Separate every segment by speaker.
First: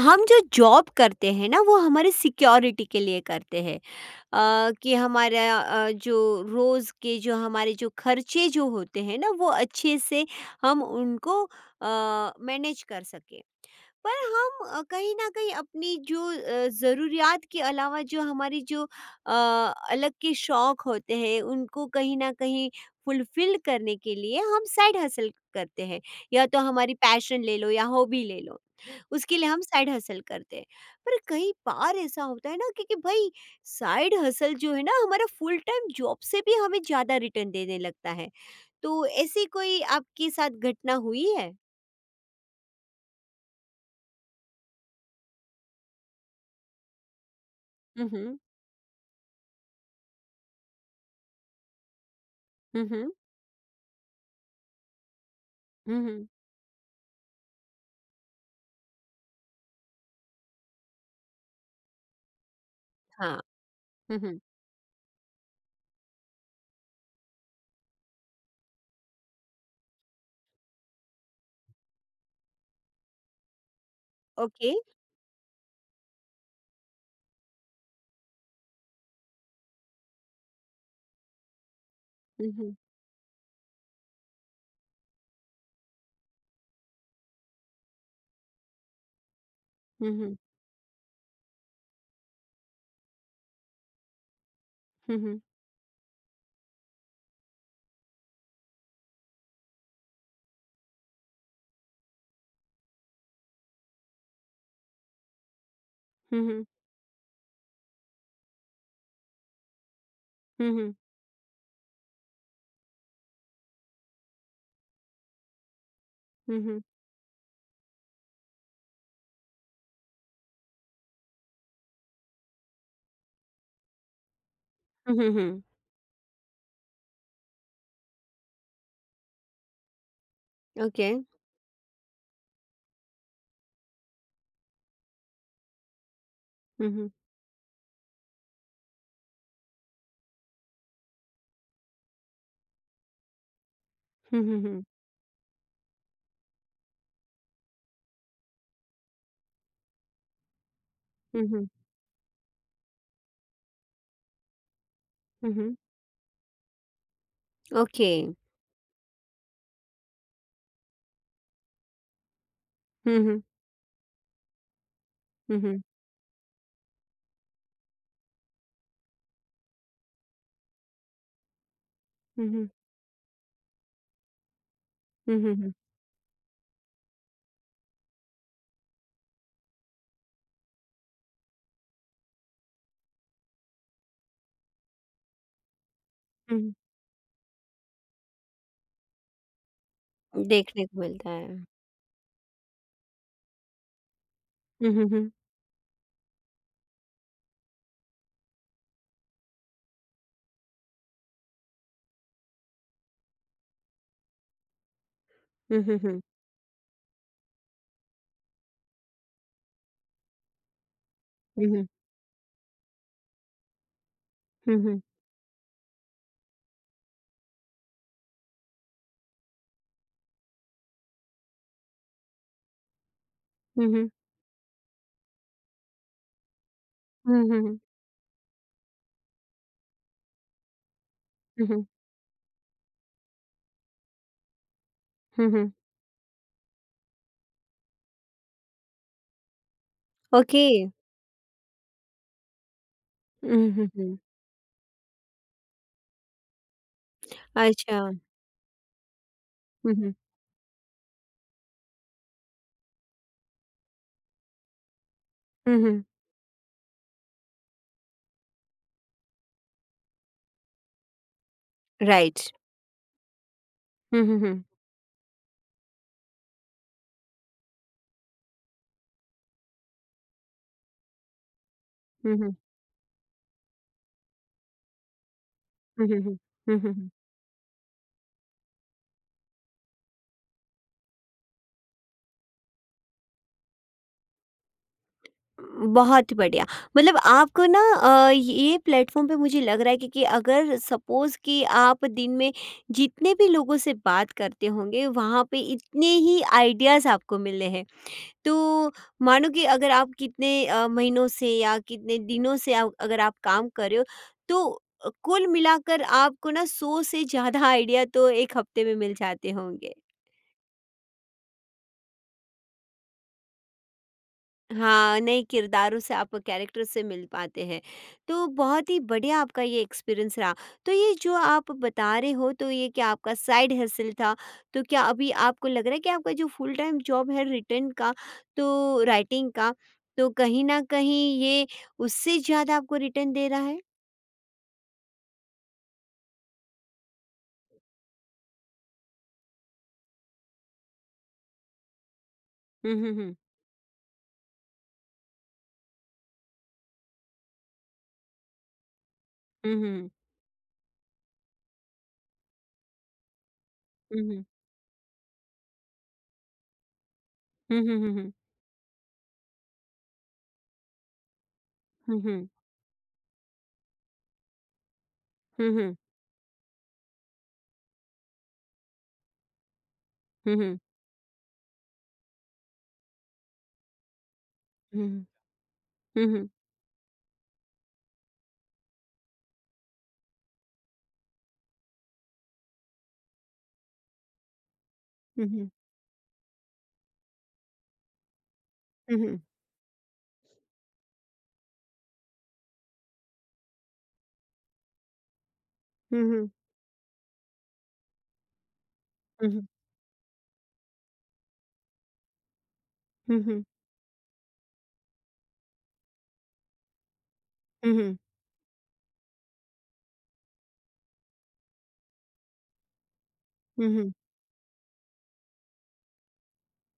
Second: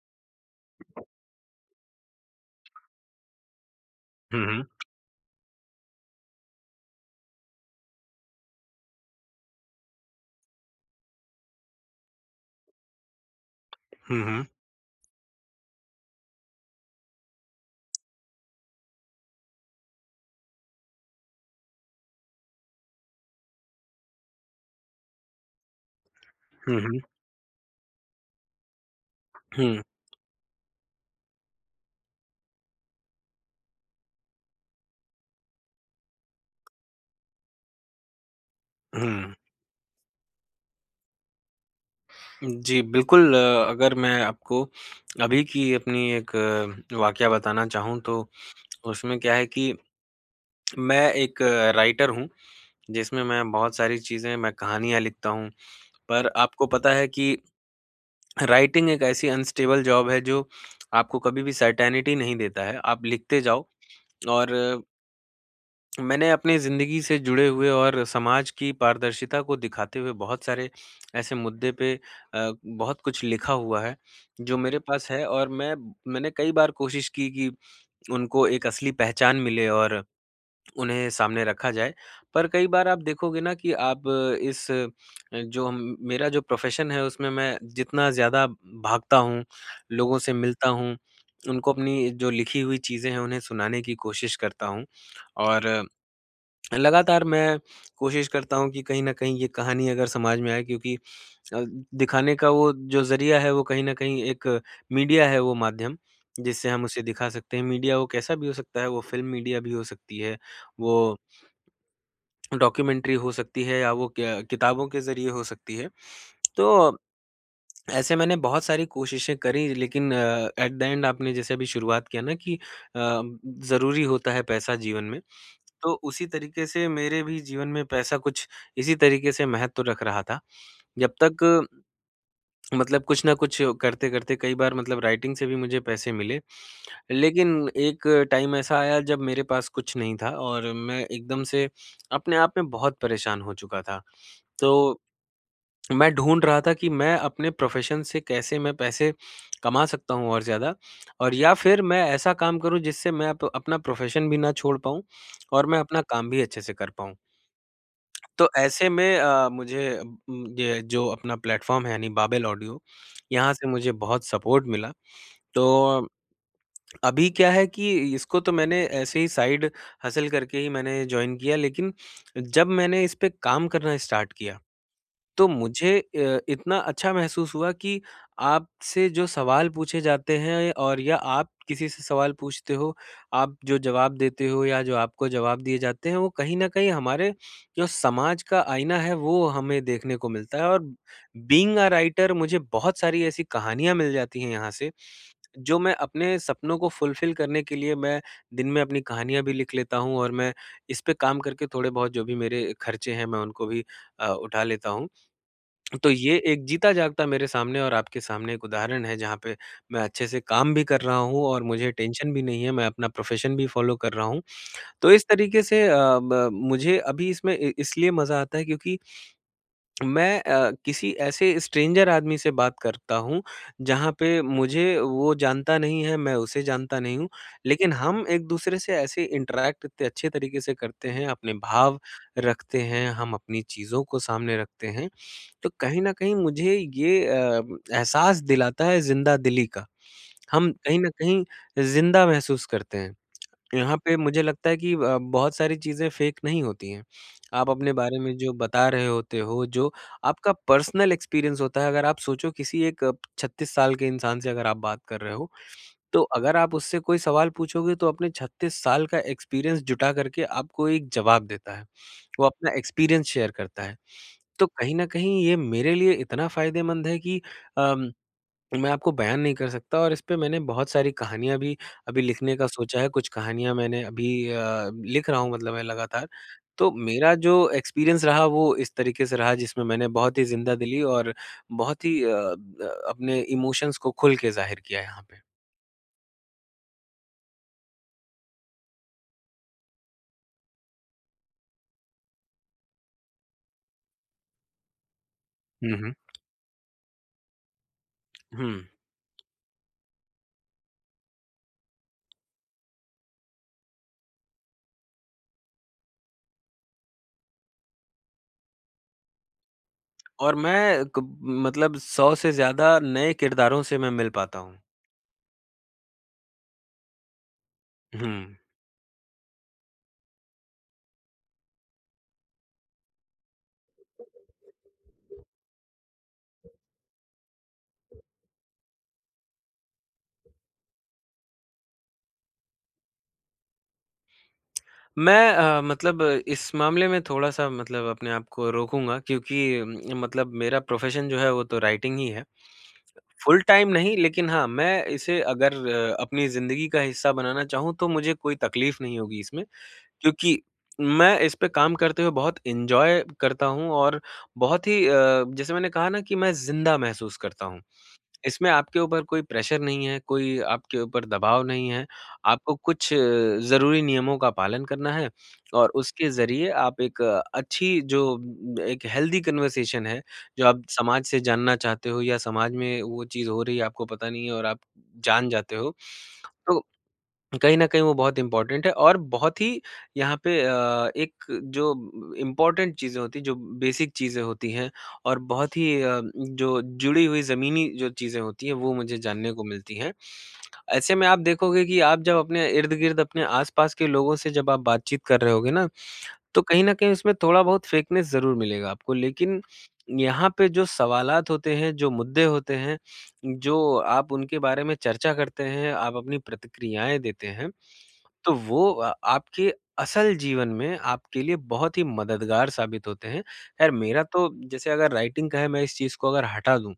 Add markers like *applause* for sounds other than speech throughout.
Speaker 1: हम जो जॉब करते हैं ना वो हमारे सिक्योरिटी के लिए करते हैं,
Speaker 2: हुँ, हुँ।
Speaker 1: कि हमारा जो रोज़ के जो हमारे जो खर्चे जो होते हैं ना वो अच्छे से हम उनको मैनेज कर सकें। पर
Speaker 2: हुँ, हुँ।
Speaker 1: हम कहीं न कहीं अपनी जो ज़रूरियात के अलावा जो हमारी जो अलग के शौक होते हैं, उनको कहीं न कहीं फुलफ़िल करने के लिए हम साइड हसल करते हैं। या तो
Speaker 2: हुँ,
Speaker 1: हमारी
Speaker 2: हुँ।
Speaker 1: पैशन ले लो या हॉबी ले लो, उसके लिए हम
Speaker 2: हुँ,
Speaker 1: साइड हसल करते हैं। पर कई बार ऐसा होता है ना कि भई साइड हसल जो है ना हमारा फ़ुल टाइम जॉब से भी हमें ज़्यादा रिटर्न देने लगता है। तो
Speaker 2: हुँ।
Speaker 1: ऐसी कोई आपके साथ घटना हुई है?
Speaker 2: जी, बिल्कुल। अगर मैं आपको अभी की अपनी एक वाकया बताना चाहूँ
Speaker 1: हुँ,
Speaker 2: तो
Speaker 1: हुँ।
Speaker 2: उसमें क्या है कि मैं एक राइटर हूँ,
Speaker 1: हुँ, हुँ।
Speaker 2: जिसमें मैं बहुत सारी चीज़ें, मैं कहानियाँ लिखता हूँ।
Speaker 1: हुँ, हुँ।
Speaker 2: पर आपको पता है कि राइटिंग एक ऐसी अनस्टेबल जॉब है जो आपको कभी भी सर्टेनिटी नहीं देता है। आप लिखते
Speaker 1: हाँ।
Speaker 2: जाओ,
Speaker 1: हुँ, हुँ।
Speaker 2: और मैंने अपनी ज़िंदगी से जुड़े हुए और समाज की पारदर्शिता को दिखाते हुए बहुत सारे ऐसे मुद्दे पे बहुत कुछ लिखा हुआ है, जो
Speaker 1: ओके।
Speaker 2: मेरे पास है। और मैंने कई बार कोशिश की कि उनको एक असली पहचान मिले और उन्हें सामने रखा जाए। पर
Speaker 1: हुँ,
Speaker 2: कई
Speaker 1: हुँ।
Speaker 2: बार आप देखोगे ना कि आप इस जो हम, मेरा जो प्रोफ़ेशन है उसमें मैं जितना ज़्यादा भागता हूँ,
Speaker 1: हुँ,
Speaker 2: लोगों से
Speaker 1: हुँ।
Speaker 2: मिलता हूँ, उनको अपनी जो लिखी हुई चीज़ें हैं उन्हें सुनाने की कोशिश करता हूँ,
Speaker 1: हुँ, हुँ।
Speaker 2: और लगातार मैं कोशिश करता हूँ कि कहीं न कहीं ये कहानी अगर समाज में आए, क्योंकि अ, दिखाने का वो जो ज़रिया है, वो कहीं न कहीं एक मीडिया है, वो माध्यम,
Speaker 1: हुँ, हुँ।
Speaker 2: जिससे हम उसे दिखा सकते हैं। मीडिया वो कैसा भी हो सकता है, वो फ़िल्म मीडिया भी हो सकती है,
Speaker 1: हुँ, हुँ।
Speaker 2: वो डॉक्यूमेंट्री हो सकती है, या वो क्या, किताबों के ज़रिए हो सकती है।
Speaker 1: हुँ,
Speaker 2: तो
Speaker 1: हुँ।
Speaker 2: ऐसे मैंने बहुत सारी कोशिशें करी, लेकिन एट द एंड, आपने जैसे अभी शुरुआत किया ना कि अ, ज़रूरी होता है पैसा जीवन
Speaker 1: हुँ,
Speaker 2: में।
Speaker 1: हुँ, हुँ।
Speaker 2: तो उसी तरीके से मेरे भी जीवन में पैसा कुछ इसी तरीके से महत्व रख रहा था।
Speaker 1: ओके।
Speaker 2: जब तक, मतलब कुछ ना कुछ करते-करते, कई बार मतलब राइटिंग से भी मुझे पैसे मिले।
Speaker 1: हुँ, हुँ।
Speaker 2: लेकिन एक टाइम ऐसा आया जब मेरे पास कुछ नहीं था, और मैं एकदम से अपने आप में बहुत परेशान हो चुका था।
Speaker 1: हुँ, हुँ, हुँ।
Speaker 2: तो मैं ढूँढ रहा था कि मैं अपने प्रोफ़ेशन से कैसे मैं पैसे कमा सकता हूँ और ज़्यादा, और
Speaker 1: हुँ,
Speaker 2: या
Speaker 1: हुँ।
Speaker 2: फिर मैं ऐसा काम करूँ जिससे मैं अप अपना प्रोफ़ेशन भी ना छोड़ पाऊँ
Speaker 1: हुँ,
Speaker 2: और
Speaker 1: हुँ।
Speaker 2: मैं अपना काम भी अच्छे से कर पाऊँ।
Speaker 1: ओके।
Speaker 2: तो ऐसे में मुझे ये जो अपना प्लेटफ़ॉर्म है, यानी बाबेल ऑडियो,
Speaker 1: हुँ, हुँ।
Speaker 2: यहाँ से मुझे बहुत सपोर्ट मिला।
Speaker 1: हुँ, हुँ।
Speaker 2: तो अभी क्या है कि इसको तो मैंने ऐसे ही साइड हसल करके ही मैंने जॉइन किया, लेकिन
Speaker 1: हुँ,
Speaker 2: जब
Speaker 1: हुँ।
Speaker 2: मैंने इस पे काम करना स्टार्ट किया
Speaker 1: हुँ,
Speaker 2: तो
Speaker 1: हुँ, हुँ।
Speaker 2: मुझे इतना अच्छा महसूस हुआ कि आपसे जो सवाल पूछे जाते हैं, और या आप किसी से सवाल पूछते हो, आप जो जवाब देते हो या जो आपको जवाब दिए जाते हैं, वो कहीं
Speaker 1: हुँ,
Speaker 2: न
Speaker 1: हुँ।
Speaker 2: कहीं हमारे जो समाज का आईना है, वो हमें देखने को मिलता है। और
Speaker 1: देखने को मिलता है।
Speaker 2: बीइंग अ राइटर, मुझे बहुत सारी ऐसी कहानियाँ मिल जाती हैं यहाँ से,
Speaker 1: हुँ, हुँ, हुँ।
Speaker 2: जो मैं अपने सपनों को फुलफ़िल करने के लिए मैं दिन में अपनी कहानियाँ भी लिख लेता हूँ, और मैं इस पे काम करके थोड़े बहुत जो भी मेरे खर्चे हैं, मैं उनको भी उठा लेता हूँ।
Speaker 1: हुँ, हुँ,
Speaker 2: तो
Speaker 1: हुँ।
Speaker 2: ये एक जीता जागता मेरे सामने और आपके सामने एक उदाहरण है, जहाँ पे मैं अच्छे से काम भी कर रहा हूँ और
Speaker 1: हुँ, हुँ।
Speaker 2: मुझे टेंशन भी नहीं है, मैं अपना प्रोफ़ेशन भी फ़ॉलो कर रहा हूँ।
Speaker 1: हुँ, हुँ।
Speaker 2: तो इस तरीके से अ, ब मुझे अभी इसमें इ इसलिए मज़ा आता है, क्योंकि मैं किसी ऐसे स्ट्रेंजर आदमी से बात करता हूँ,
Speaker 1: हुँ, हुँ।
Speaker 2: जहाँ पे मुझे वो जानता नहीं है, मैं उसे जानता नहीं हूँ।
Speaker 1: हुँ, हुँ, हुँ।
Speaker 2: लेकिन हम एक-दूसरे से ऐसे इंटरैक्ट इतने अच्छे तरीके से करते हैं, अपने
Speaker 1: हुँ, हुँ।
Speaker 2: भाव रखते हैं, हम अपनी चीज़ों को सामने रखते हैं,
Speaker 1: हुँ,
Speaker 2: तो
Speaker 1: हुँ।
Speaker 2: कहीं न कहीं मुझे ये एहसास दिलाता है ज़िंदा-दिली का।
Speaker 1: ओके।
Speaker 2: हम कहीं न कहीं ज़िंदा महसूस करते हैं।
Speaker 1: हुँ, हुँ,
Speaker 2: यहाँ पे
Speaker 1: हुँ।
Speaker 2: मुझे लगता है कि बहुत सारी चीज़ें फ़ेक नहीं होती हैं। आप अपने
Speaker 1: अच्छा।
Speaker 2: बारे में जो बता रहे होते हो, जो
Speaker 1: हुँ, हुँ।
Speaker 2: आपका पर्सनल एक्सपीरियंस होता है, अगर आप सोचो, किसी एक 36 साल के इंसान से अगर आप बात कर रहे हो,
Speaker 1: हुँ, हुँ।
Speaker 2: तो अगर आप उससे कोई सवाल पूछोगे तो अपने 36 साल का एक्सपीरियंस जुटा करके आपको एक जवाब देता है। वो
Speaker 1: राइट।
Speaker 2: अपना एक्सपीरियंस शेयर करता है।
Speaker 1: हुँ, हुँ, हुँ।
Speaker 2: तो कहीं न कहीं ये मेरे लिए इतना फ़ायदेमंद है कि अम, मैं आपको बयान नहीं कर सकता, और इस पे मैंने बहुत सारी कहानियाँ भी अभी
Speaker 1: हुँ, हुँ।
Speaker 2: लिखने का सोचा है। कुछ कहानियाँ मैंने अभी लिख रहा हूँ, मतलब मैं
Speaker 1: हुँ, हुँ,
Speaker 2: लगातार।
Speaker 1: हुँ। हुँ,
Speaker 2: तो
Speaker 1: हुँ, हुँ।
Speaker 2: मेरा जो एक्सपीरियंस रहा वो इस तरीके से रहा, जिसमें मैंने बहुत ही ज़िंदा दिली और बहुत ही अ, ब अपने इमोशंस को खुल के ज़ाहिर किया यहाँ पे।
Speaker 1: बहुत बढ़िया। मतलब आपको ना ये प्लेटफ़ॉर्म पे मुझे लग रहा है क्योंकि अगर सपोज़ कि आप दिन में जितने भी लोगों से बात करते होंगे, वहाँ पे
Speaker 2: हुँ,
Speaker 1: इतने
Speaker 2: हुँ।
Speaker 1: ही आइडियाज़ आपको मिले हैं।
Speaker 2: हुँ,
Speaker 1: तो मानो कि अगर आप कितने महीनों से या कितने दिनों से अगर आप काम कर रहे हो, तो कुल मिलाकर आपको ना 100 से ज़्यादा आइडिया तो एक हफ़्ते में मिल जाते होंगे।
Speaker 2: और मैं क मतलब 100 से ज़्यादा नए किरदारों से मैं मिल पाता हूँ।
Speaker 1: हाँ, नहीं, किरदारों से आप कैरेक्टर्स से मिल पाते हैं,
Speaker 2: हुँ,
Speaker 1: तो बहुत ही बढ़िया आपका ये एक्सपीरियंस रहा। तो ये जो आप बता रहे हो, तो ये कि आपका साइड हसल था, तो क्या अभी आपको लग रहा है कि आपका जो फुल टाइम जॉब है, रिटेन का, तो राइटिंग का, तो कहीं ना कहीं ये उससे ज्यादा आपको रिटेन दे रहा है?
Speaker 2: मैं मतलब इस मामले में थोड़ा-सा, मतलब अपने आप को रोकूँगा, क्योंकि मतलब मेरा प्रोफ़ेशन जो है वो तो राइटिंग ही है।
Speaker 1: हम्म, हम्म।
Speaker 2: फुल टाइम नहीं, लेकिन हाँ, मैं इसे अगर अपनी ज़िंदगी का हिस्सा बनाना चाहूँ तो मुझे कोई तकलीफ़ नहीं होगी इसमें,
Speaker 1: हम्म,
Speaker 2: क्योंकि मैं इस पे काम करते हुए बहुत एन्जॉय करता हूँ, और
Speaker 1: हम्म।
Speaker 2: बहुत ही जैसे मैंने कहा ना कि मैं ज़िंदा महसूस करता हूँ।
Speaker 1: हम्म, हम्म।
Speaker 2: इसमें आपके ऊपर कोई प्रेशर नहीं है, कोई आपके ऊपर दबाव नहीं है।
Speaker 1: हम्म,
Speaker 2: आपको कुछ ज़रूरी नियमों का पालन करना है,
Speaker 1: हम्म।
Speaker 2: और
Speaker 1: हम्म,
Speaker 2: उसके ज़रिए आप एक अच्छी जो एक हेल्दी कन्वर्सेशन है, जो
Speaker 1: हम्म।
Speaker 2: आप समाज से जानना चाहते हो, या समाज में वो चीज़ हो रही है, आपको पता नहीं है, और आप
Speaker 1: हम्म,
Speaker 2: जान जाते हो।
Speaker 1: हम्म।
Speaker 2: तो कहीं न कहीं वो बहुत इम्पोर्टेंट है, और बहुत ही यहाँ पे एक जो इम्पोर्टेंट चीज़ें होती हैं, जो बेसिक चीज़ें होती हैं और
Speaker 1: हम्म,
Speaker 2: बहुत ही जो जुड़ी हुई ज़मीनी जो चीज़ें होती हैं, वो मुझे
Speaker 1: हम्म।
Speaker 2: जानने को मिलती हैं। ऐसे में आप देखोगे कि आप जब अपने इर्द-गिर्द, अपने आस-पास के लोगों से जब आप बातचीत कर रहे होगे ना,
Speaker 1: हम्म,
Speaker 2: तो कहीं न कहीं उसमें थोड़ा बहुत फेकनेस ज़रूर मिलेगा आपको।
Speaker 1: हम्म।
Speaker 2: लेकिन
Speaker 1: हम्म,
Speaker 2: यहाँ पे जो सवालात होते हैं, जो मुद्दे होते हैं,
Speaker 1: हम्म।
Speaker 2: जो आप उनके बारे में चर्चा करते हैं, आप अपनी प्रतिक्रियाएँ देते हैं,
Speaker 1: हम्म,
Speaker 2: तो वो आपके असल जीवन में आपके लिए बहुत ही मददगार साबित होते हैं।
Speaker 1: हम्म।
Speaker 2: खैर
Speaker 1: हम्म,
Speaker 2: मेरा तो जैसे, अगर राइटिंग का है, मैं इस चीज़ को अगर हटा दूँ,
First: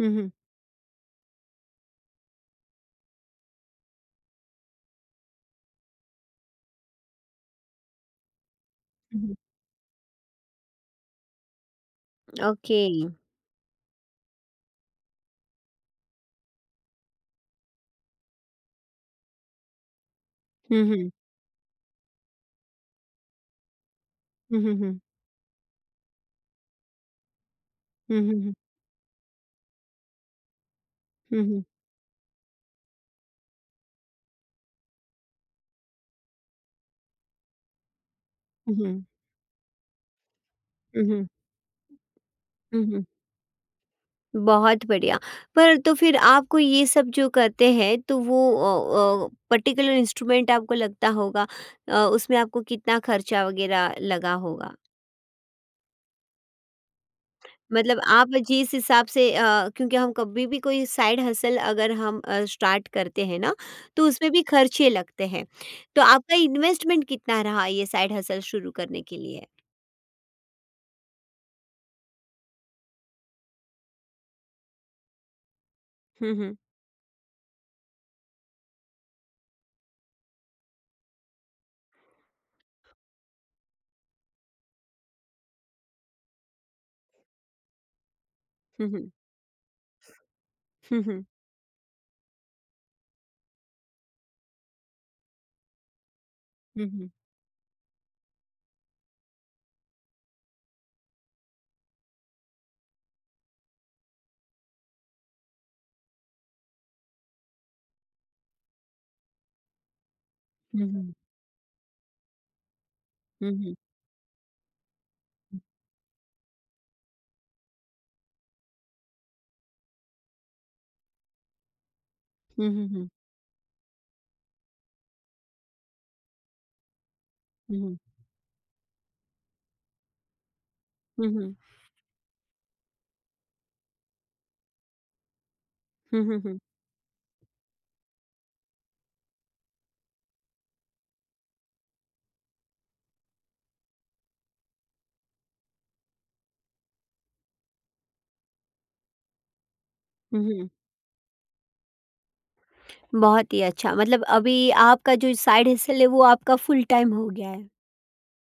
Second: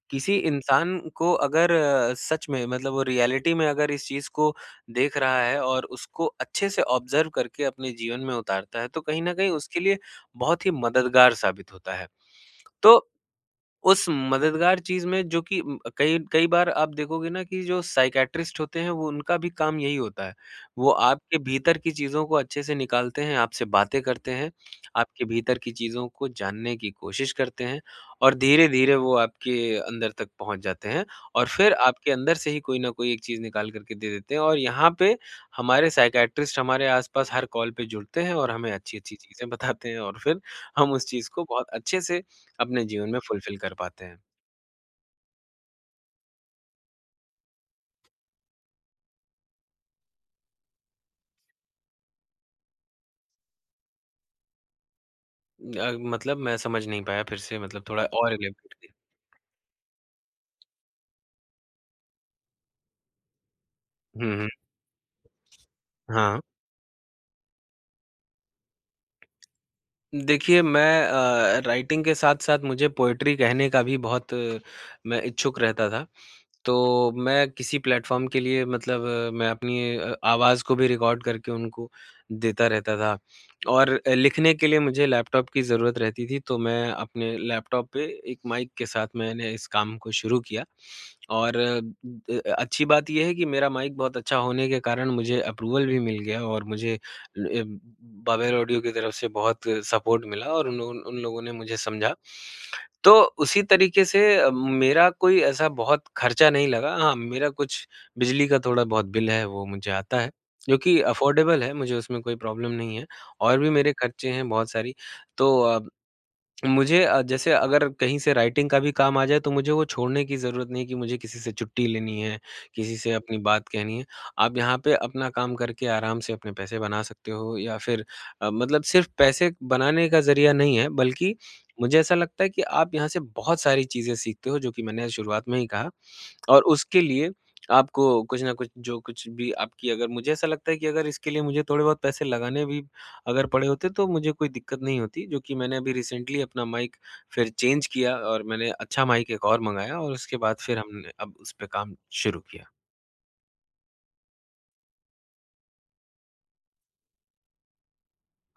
Speaker 1: हम्म।
Speaker 2: किसी इंसान को अगर सच में, मतलब वो रियलिटी में अगर इस चीज़ को देख रहा है और उसको अच्छे से ऑब्ज़र्व करके अपने जीवन में उतारता है, तो कहीं न
Speaker 1: Mhm.
Speaker 2: कहीं उसके लिए बहुत ही मददगार साबित होता है।
Speaker 1: ओके।
Speaker 2: तो उस मददगार चीज़ में, जो कि कई कई बार आप देखोगे ना कि जो साइकियाट्रिस्ट होते हैं, वो उनका भी काम यही होता है।
Speaker 1: हुँ,
Speaker 2: वो
Speaker 1: हुँ।
Speaker 2: आपके भीतर की चीज़ों को अच्छे से निकालते हैं, आपसे बातें करते हैं,
Speaker 1: हुँ, हुँ, हुँ।
Speaker 2: आपके भीतर की चीज़ों को जानने की कोशिश करते हैं,
Speaker 1: हुँ,
Speaker 2: और
Speaker 1: हुँ, हुँ।
Speaker 2: धीरे-धीरे वो आपके अंदर तक पहुँच जाते हैं,
Speaker 1: हुँ,
Speaker 2: और
Speaker 1: हुँ।
Speaker 2: फिर आपके अंदर से ही कोई न कोई एक चीज़ निकाल कर के दे देते हैं। और यहाँ पे हमारे साइकियाट्रिस्ट हमारे आस-पास हर कॉल पे जुड़ते हैं, और हमें
Speaker 1: हुँ, हुँ।
Speaker 2: अच्छी-अच्छी चीज़ें बताते हैं, और फिर हम
Speaker 1: हुँ,
Speaker 2: उस
Speaker 1: हुँ।
Speaker 2: चीज़ को बहुत अच्छे से अपने
Speaker 1: हुँ, हुँ।
Speaker 2: जीवन में फुलफ़िल कर पाते हैं।
Speaker 1: बहुत बढ़िया। पर तो फिर आपको ये सब जो करते हैं तो वो पर्टिकुलर इंस्ट्रूमेंट आपको लगता होगा, उसमें आपको कितना खर्चा वग़ैरह लगा होगा?
Speaker 2: मतलब मैं समझ नहीं पाया, फिर से, मतलब
Speaker 1: मतलब
Speaker 2: थोड़ा
Speaker 1: आप
Speaker 2: और एलाबोरेट
Speaker 1: जिस
Speaker 2: कीजिए।
Speaker 1: हिसाब से क्योंकि हम कभी भी कोई साइड हसल अगर हम स्टार्ट करते हैं ना, तो
Speaker 2: हुँ,
Speaker 1: उसमें भी
Speaker 2: हुँ,
Speaker 1: खर्चे लगते हैं। तो आपका
Speaker 2: हाँ।
Speaker 1: इन्वेस्टमेंट कितना रहा ये साइड हसल शुरू करने के लिए?
Speaker 2: देखिए, मैं राइटिंग के साथ-साथ मुझे पोएट्री कहने का भी बहुत मैं इच्छुक रहता था,
Speaker 1: हुँ, हुँ।
Speaker 2: तो मैं किसी प्लेटफ़ॉर्म के लिए, मतलब मैं अपनी आवाज़ को भी रिकॉर्ड करके उनको देता रहता था। और लिखने के लिए मुझे लैपटॉप की ज़रूरत रहती थी, तो मैं अपने लैपटॉप पे एक माइक के
Speaker 1: हुँ,
Speaker 2: साथ
Speaker 1: हुँ।
Speaker 2: मैंने इस काम को शुरू किया।
Speaker 1: हुँ, हुँ।
Speaker 2: और अच्छी बात ये है कि मेरा माइक बहुत अच्छा होने के कारण मुझे अप्रूवल भी मिल गया, और
Speaker 1: हुँ,
Speaker 2: मुझे
Speaker 1: हुँ।
Speaker 2: ल अ, बाबेल ऑडियो की तरफ से बहुत सपोर्ट मिला, और उन उन उन लोगों ने मुझे समझा। तो उसी तरीके से मेरा कोई ऐसा बहुत खर्चा नहीं लगा। हाँ, मेरा कुछ बिजली का थोड़ा बहुत बिल है वो मुझे आता है, जो
Speaker 1: हुँ,
Speaker 2: कि
Speaker 1: हुँ।
Speaker 2: अफ़ोर्डेबल है, मुझे उसमें कोई प्रॉब्लम नहीं है।
Speaker 1: हुँ,
Speaker 2: और भी
Speaker 1: हुँ।
Speaker 2: मेरे खर्चे हैं बहुत सारी। तो मुझे जैसे अगर कहीं से राइटिंग का भी काम आ जाए तो मुझे वो छोड़ने की ज़रूरत नहीं है कि मुझे किसी से छुट्टी लेनी है,
Speaker 1: हुँ, हुँ,
Speaker 2: किसी
Speaker 1: हुँ।
Speaker 2: से अपनी बात कहनी है। आप यहाँ पे अपना काम करके आराम से अपने पैसे बना सकते हो, या
Speaker 1: हुँ, हुँ।
Speaker 2: फिर मतलब सिर्फ़ पैसे बनाने का ज़रिया नहीं है,
Speaker 1: हुँ,
Speaker 2: बल्कि
Speaker 1: हुँ।
Speaker 2: मुझे ऐसा लगता है कि आप यहाँ से बहुत सारी चीज़ें सीखते हो, जो कि मैंने शुरुआत में ही कहा।
Speaker 1: हुँ, हुँ, हुँ।
Speaker 2: और उसके लिए आपको कुछ न कुछ, जो कुछ भी आपकी, अगर मुझे ऐसा लगता है कि अगर इसके लिए मुझे थोड़े बहुत पैसे लगाने भी अगर पड़े होते तो मुझे कोई दिक्कत नहीं होती, जो कि मैंने अभी रिसेंटली अपना माइक फिर चेंज किया, और मैंने अच्छा माइक एक और मँगाया, और उसके
Speaker 1: हुँ,
Speaker 2: बाद
Speaker 1: हुँ।
Speaker 2: फिर हमने अब उस पे काम शुरू किया।
Speaker 1: बहुत ही अच्छा, मतलब अभी आपका जो साइड हसल है वो आपका फुल टाइम हो गया है।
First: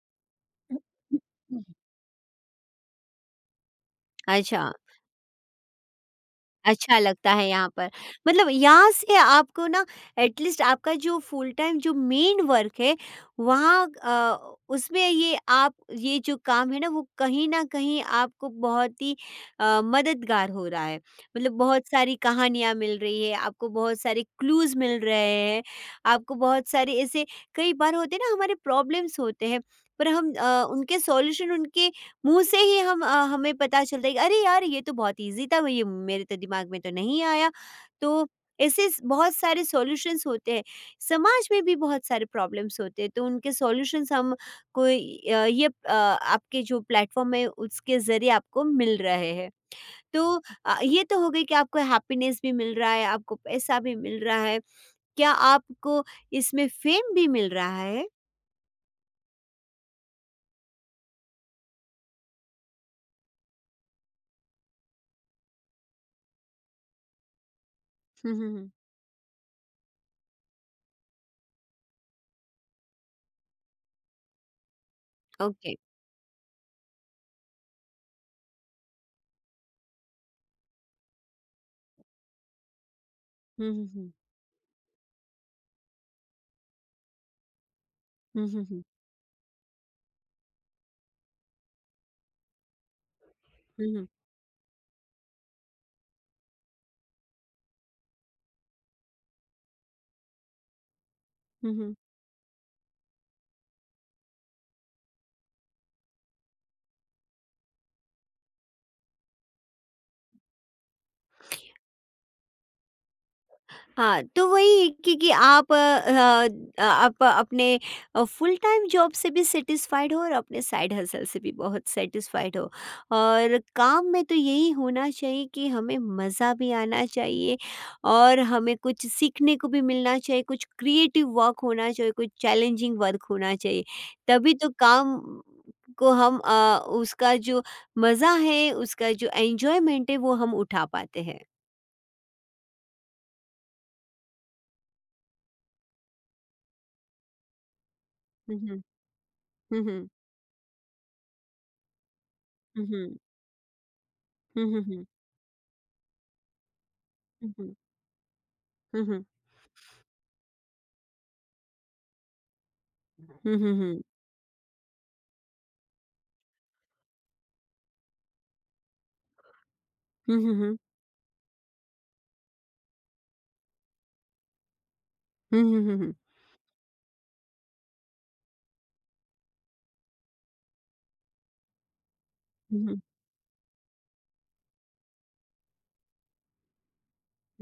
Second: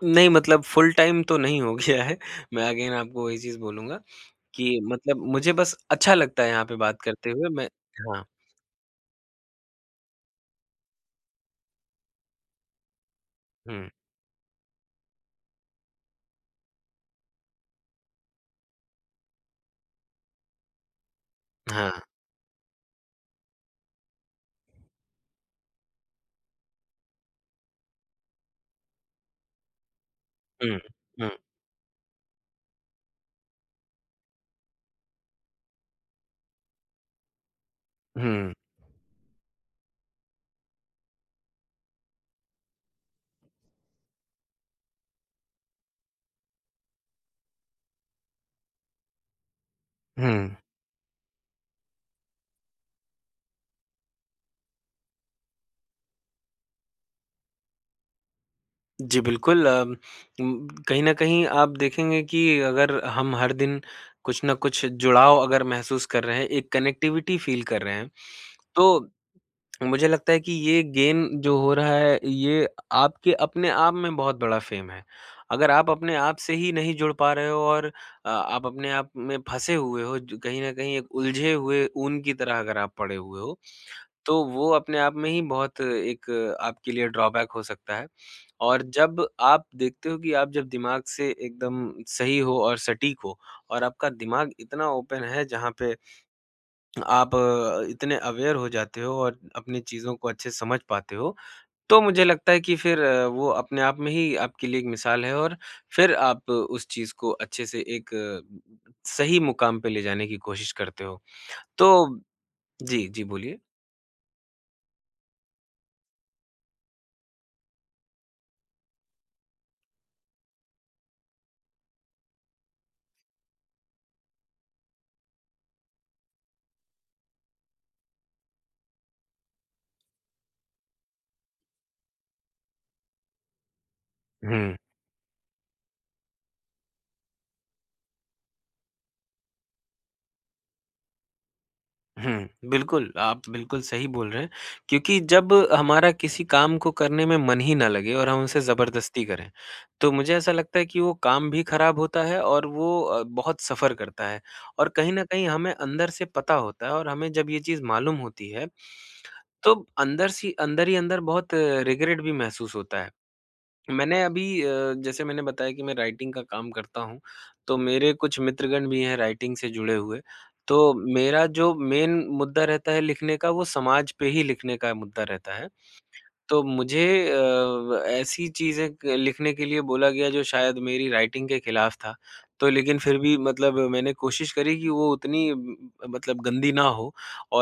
Speaker 2: नहीं, मतलब फुल टाइम तो नहीं हो
Speaker 1: *laughs*
Speaker 2: गया है, मैं अगेन आपको वही चीज़ बोलूँगा
Speaker 1: अच्छा।
Speaker 2: कि मतलब मुझे बस अच्छा लगता है यहाँ पे
Speaker 1: अच्छा
Speaker 2: बात करते
Speaker 1: लगता है
Speaker 2: हुए
Speaker 1: यहाँ
Speaker 2: मैं।
Speaker 1: पर।
Speaker 2: हाँ।
Speaker 1: मतलब यहाँ से आपको ना एट लीस्ट आपका जो फुल टाइम जो मेन वर्क है, वहाँ
Speaker 2: हुँ।
Speaker 1: उसमें ये आप ये जो काम है ना वो कहीं न कहीं आपको बहुत ही मददगार हो रहा है। मतलब बहुत
Speaker 2: हाँ।
Speaker 1: सारी कहानियाँ मिल रही है, आपको बहुत सारे क्लूज़ मिल रहे हैं, आपको बहुत सारे ऐसे, कई बार होते हैं ना हमारे प्रॉब्लम्स होते हैं, पर हम
Speaker 2: हुँ।
Speaker 1: उनके
Speaker 2: हुँ।
Speaker 1: सॉल्यूशन उनके मुँह से ही हम हमें पता चलता है कि अरे यार, ये तो बहुत ईज़ी था, ये मेरे तो दिमाग में तो नहीं आया। तो
Speaker 2: हुँ।
Speaker 1: ऐसे स बहुत सारे सॉल्यूशंस होते हैं। समाज में भी बहुत सारे प्रॉब्लम्स होते हैं, तो उनके सॉल्यूशंस हम कोई आपके जो प्लेटफ़ॉर्म है उसके ज़रिए आपको मिल रहे हैं। तो
Speaker 2: हुँ।
Speaker 1: ये तो हो गई कि आपको हैप्पीनेस भी मिल रहा है, आपको पैसा भी मिल रहा है। क्या आपको इसमें फ़ेम भी मिल रहा है?
Speaker 2: जी, बिल्कुल। कहीं न कहीं आप देखेंगे कि अगर हम हर दिन कुछ न कुछ जुड़ाव अगर महसूस कर रहे हैं, एक कनेक्टिविटी फ़ील कर रहे हैं,
Speaker 1: हुँ, हुँ, हुँ।
Speaker 2: तो मुझे लगता है कि ये गेन जो हो रहा है, ये आपके अपने आप में बहुत बड़ा फ़ेम है। अगर
Speaker 1: ओके।
Speaker 2: आप अपने आप से ही नहीं जुड़ पा रहे हो और आप अपने आप में फँसे हुए हो, ज कहीं न कहीं एक उलझे हुए ऊन की तरह अगर आप पड़े हुए हो,
Speaker 1: हुँ, हुँ, हुँ।
Speaker 2: तो वो अपने आप में ही बहुत एक आपके लिए ड्रॉबैक हो सकता है।
Speaker 1: हुँ, हुँ,
Speaker 2: और
Speaker 1: हुँ।
Speaker 2: जब आप देखते हो कि आप जब दिमाग से एकदम सही हो और सटीक हो और
Speaker 1: हुँ, हुँ।
Speaker 2: आपका दिमाग इतना ओपन है जहाँ पे आप इतने अवेयर हो जाते हो और अपनी चीज़ों को अच्छे से समझ पाते हो,
Speaker 1: हुँ, हुँ।
Speaker 2: तो मुझे लगता है कि फिर वो अपने आप में ही आपके लिए एक मिसाल है और फिर आप उस चीज़ को अच्छे से एक सही मुकाम पे ले जाने की कोशिश करते हो। तो। जी, जी बोलिए।
Speaker 1: हाँ, तो वही कि आप आप अपने फुल टाइम जॉब से भी सैटिस्फाइड हो और अपने साइड हसल से भी बहुत सैटिस्फाइड हो। और काम में तो यही होना चाहिए कि हमें मज़ा भी आना चाहिए और हमें कुछ सीखने को भी मिलना चाहिए, कुछ क्रिएटिव वर्क होना चाहिए, कुछ चैलेंजिंग वर्क होना चाहिए। तभी तो
Speaker 2: हुँ।
Speaker 1: काम को हम उसका जो मज़ा है, उसका जो एन्जॉयमेंट है, वो हम उठा पाते हैं।
Speaker 2: हुँ, बिल्कुल, आप बिल्कुल सही बोल रहे हैं क्योंकि जब हमारा किसी काम को करने में मन ही ना लगे और हम
Speaker 1: हुँ,
Speaker 2: उसे
Speaker 1: हुँ।
Speaker 2: ज़बरदस्ती करें,
Speaker 1: हुँ, हुँ।
Speaker 2: तो मुझे ऐसा लगता है कि वो काम भी खराब होता है और
Speaker 1: हुँ,
Speaker 2: वो
Speaker 1: हुँ।
Speaker 2: बहुत सफ़र करता है
Speaker 1: हुँ, हुँ,
Speaker 2: और
Speaker 1: हुँ।
Speaker 2: कहीं न कहीं हमें अंदर से पता होता है और हमें जब
Speaker 1: हुँ,
Speaker 2: ये
Speaker 1: हुँ।
Speaker 2: चीज़ मालूम होती है,
Speaker 1: हुँ, हुँ।
Speaker 2: तो अंदर सी अंदर ही अंदर बहुत रिग्रेट भी महसूस होता है।
Speaker 1: हुँ, हुँ, हुँ।
Speaker 2: मैंने अभी जैसे मैंने बताया कि मैं राइटिंग का काम करता हूँ, तो मेरे कुछ मित्रगण भी हैं राइटिंग से जुड़े हुए।
Speaker 1: हुँ, हुँ, हुँ।
Speaker 2: तो मेरा जो मेन मुद्दा रहता है लिखने का, वो समाज पे ही लिखने का मुद्दा रहता
Speaker 1: हुँ,
Speaker 2: है।
Speaker 1: हुँ, हुँ, हुँ।
Speaker 2: तो मुझे ऐसी चीज़ें क लिखने के लिए बोला गया जो शायद मेरी राइटिंग के खिलाफ था। तो लेकिन फिर भी मतलब मैंने कोशिश करी कि वो उतनी मतलब गंदी ना हो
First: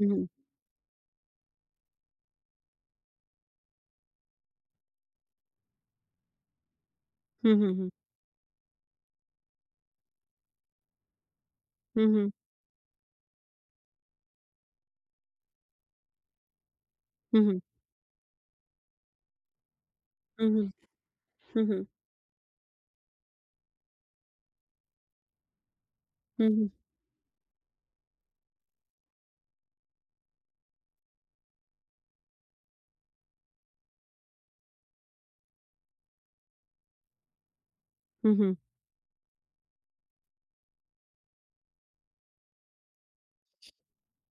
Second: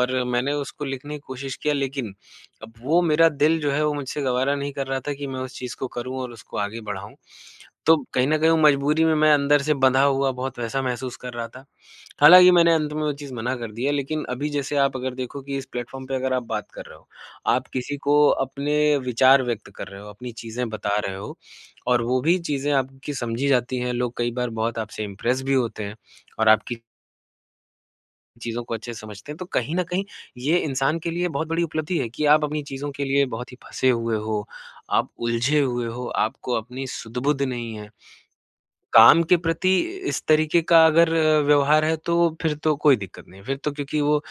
Speaker 1: हुँ, हुँ।
Speaker 2: मैंने उसको लिखने की कोशिश किया लेकिन अब वो मेरा दिल जो है वो मुझसे गवारा नहीं कर रहा था कि मैं उस चीज़ को करूँ और उसको आगे बढ़ाऊँ।
Speaker 1: हुँ,
Speaker 2: तो कहीं न कहीं वो मजबूरी में मैं अंदर से बँधा हुआ बहुत वैसा महसूस कर रहा था।
Speaker 1: हुँ।
Speaker 2: हालाँकि मैंने अंत में वो चीज़ मना कर दिया लेकिन अभी जैसे आप अगर देखो कि इस प्लेटफ़ॉर्म पे अगर आप बात कर रहे हो,
Speaker 1: हुँ, हुँ, हुँ।
Speaker 2: आप किसी को अपने विचार व्यक्त कर रहे हो, अपनी
Speaker 1: हुँ,
Speaker 2: चीज़ें
Speaker 1: हुँ।
Speaker 2: बता रहे हो
Speaker 1: हुँ, हुँ।
Speaker 2: और वो भी चीज़ें आपकी समझी जाती हैं, लोग कई बार बहुत आपसे इम्प्रेस भी होते हैं और
Speaker 1: हुँ, हुँ।
Speaker 2: आपकी चीज़ों को अच्छे से समझते हैं। तो कहीं न कहीं ये इंसान के लिए बहुत बड़ी उपलब्धि है कि आप अपनी चीज़ों के लिए बहुत ही फँसे हुए हो, आप उलझे हुए हो, आपको अपनी सुध-बुध नहीं है।
Speaker 1: हुँ, हुँ।
Speaker 2: काम के प्रति इस तरीके का अगर व्यवहार है तो फिर तो कोई दिक्कत नहीं है, फिर तो क्योंकि वो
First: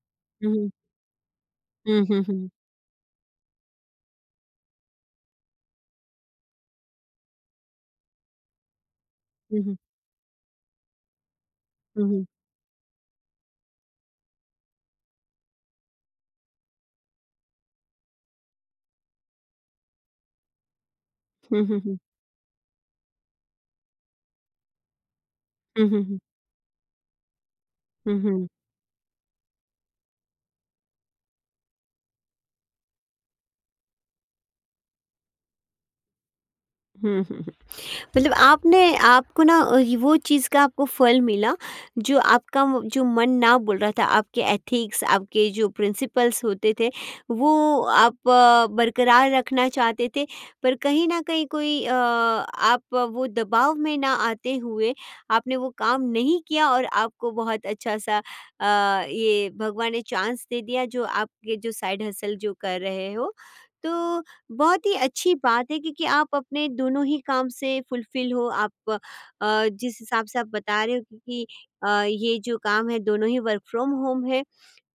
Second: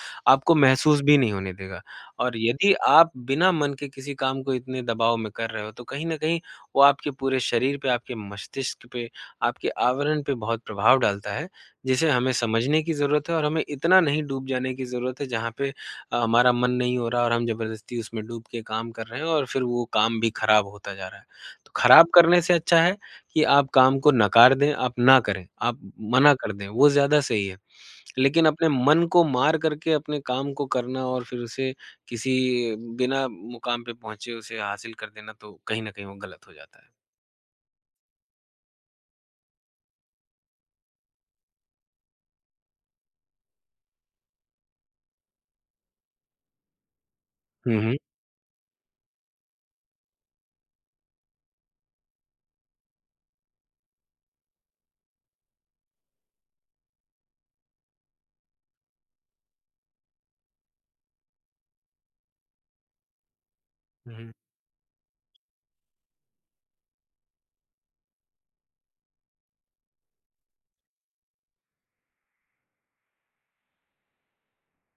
Speaker 1: हुँ,
Speaker 2: आपको
Speaker 1: हुँ। हुँ, हुँ।
Speaker 2: महसूस भी नहीं होने देगा।
Speaker 1: हुँ, हुँ,
Speaker 2: और
Speaker 1: हुँ।
Speaker 2: यदि आप बिना मन के किसी काम को इतने दबाव में कर रहे हो तो कहीं न कहीं वो आपके पूरे शरीर पे, आपके मस्तिष्क पे,
Speaker 1: हुँ,
Speaker 2: आपके
Speaker 1: हुँ।
Speaker 2: आवरण पे बहुत प्रभाव डालता है,
Speaker 1: हुँ,
Speaker 2: जिसे
Speaker 1: हुँ।
Speaker 2: हमें समझने की ज़रूरत है और हमें इतना नहीं डूब जाने की ज़रूरत है जहाँ पे हमारा मन नहीं हो रहा और हम ज़बरदस्ती उसमें डूब के काम कर रहे हैं और फिर वो काम भी खराब होता जा रहा है।
Speaker 1: हुँ,
Speaker 2: तो
Speaker 1: हुँ, हुँ।
Speaker 2: खराब करने से अच्छा है कि आप काम को नकार दें, आप ना करें, आप
Speaker 1: हुँ, हुँ, हुँ।
Speaker 2: मना कर दें, वो ज़्यादा सही है।
Speaker 1: हुँ,
Speaker 2: लेकिन
Speaker 1: हुँ।
Speaker 2: अपने मन को मार करके अपने काम को करना और फिर उसे किसी बिना मुकाम पे पहुँचे उसे हासिल कर देना तो कहीं न कहीं वो गलत हो जाता है।
Speaker 1: हुँ, हुँ। मतलब आपने, आपको ना ये वो चीज़ का आपको फल मिला, जो आपका जो मन ना बोल रहा था, आपके एथिक्स, आपके जो प्रिंसिपल्स होते थे, वो
Speaker 2: हुँ, हुँ।
Speaker 1: आप बरकरार रखना चाहते थे, पर कहीं ना कहीं कोई आप वो दबाव में ना आते हुए, आपने वो काम नहीं किया, और आपको बहुत अच्छा सा ये भगवान ने चांस दे दिया जो आपके जो साइड हसल जो कर रहे हो।
Speaker 2: हुँ,
Speaker 1: तो
Speaker 2: हुँ।
Speaker 1: बहुत ही अच्छी बात है क्योंकि आप अपने दोनों ही काम से फुलफिल हो। आप जिस हिसाब से आप बता रहे हो, क्योंकि ये जो काम है दोनों ही वर्क फ्रॉम होम है,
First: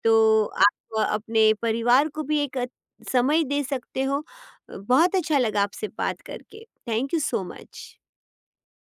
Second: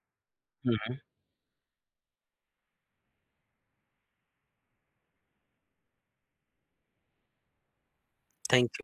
Speaker 1: तो
Speaker 2: हुँ, हुँ।
Speaker 1: आप अपने परिवार को भी एक समय दे सकते हो। बहुत अच्छा लगा आपसे बात करके, thank you so much.
Speaker 2: Thank you.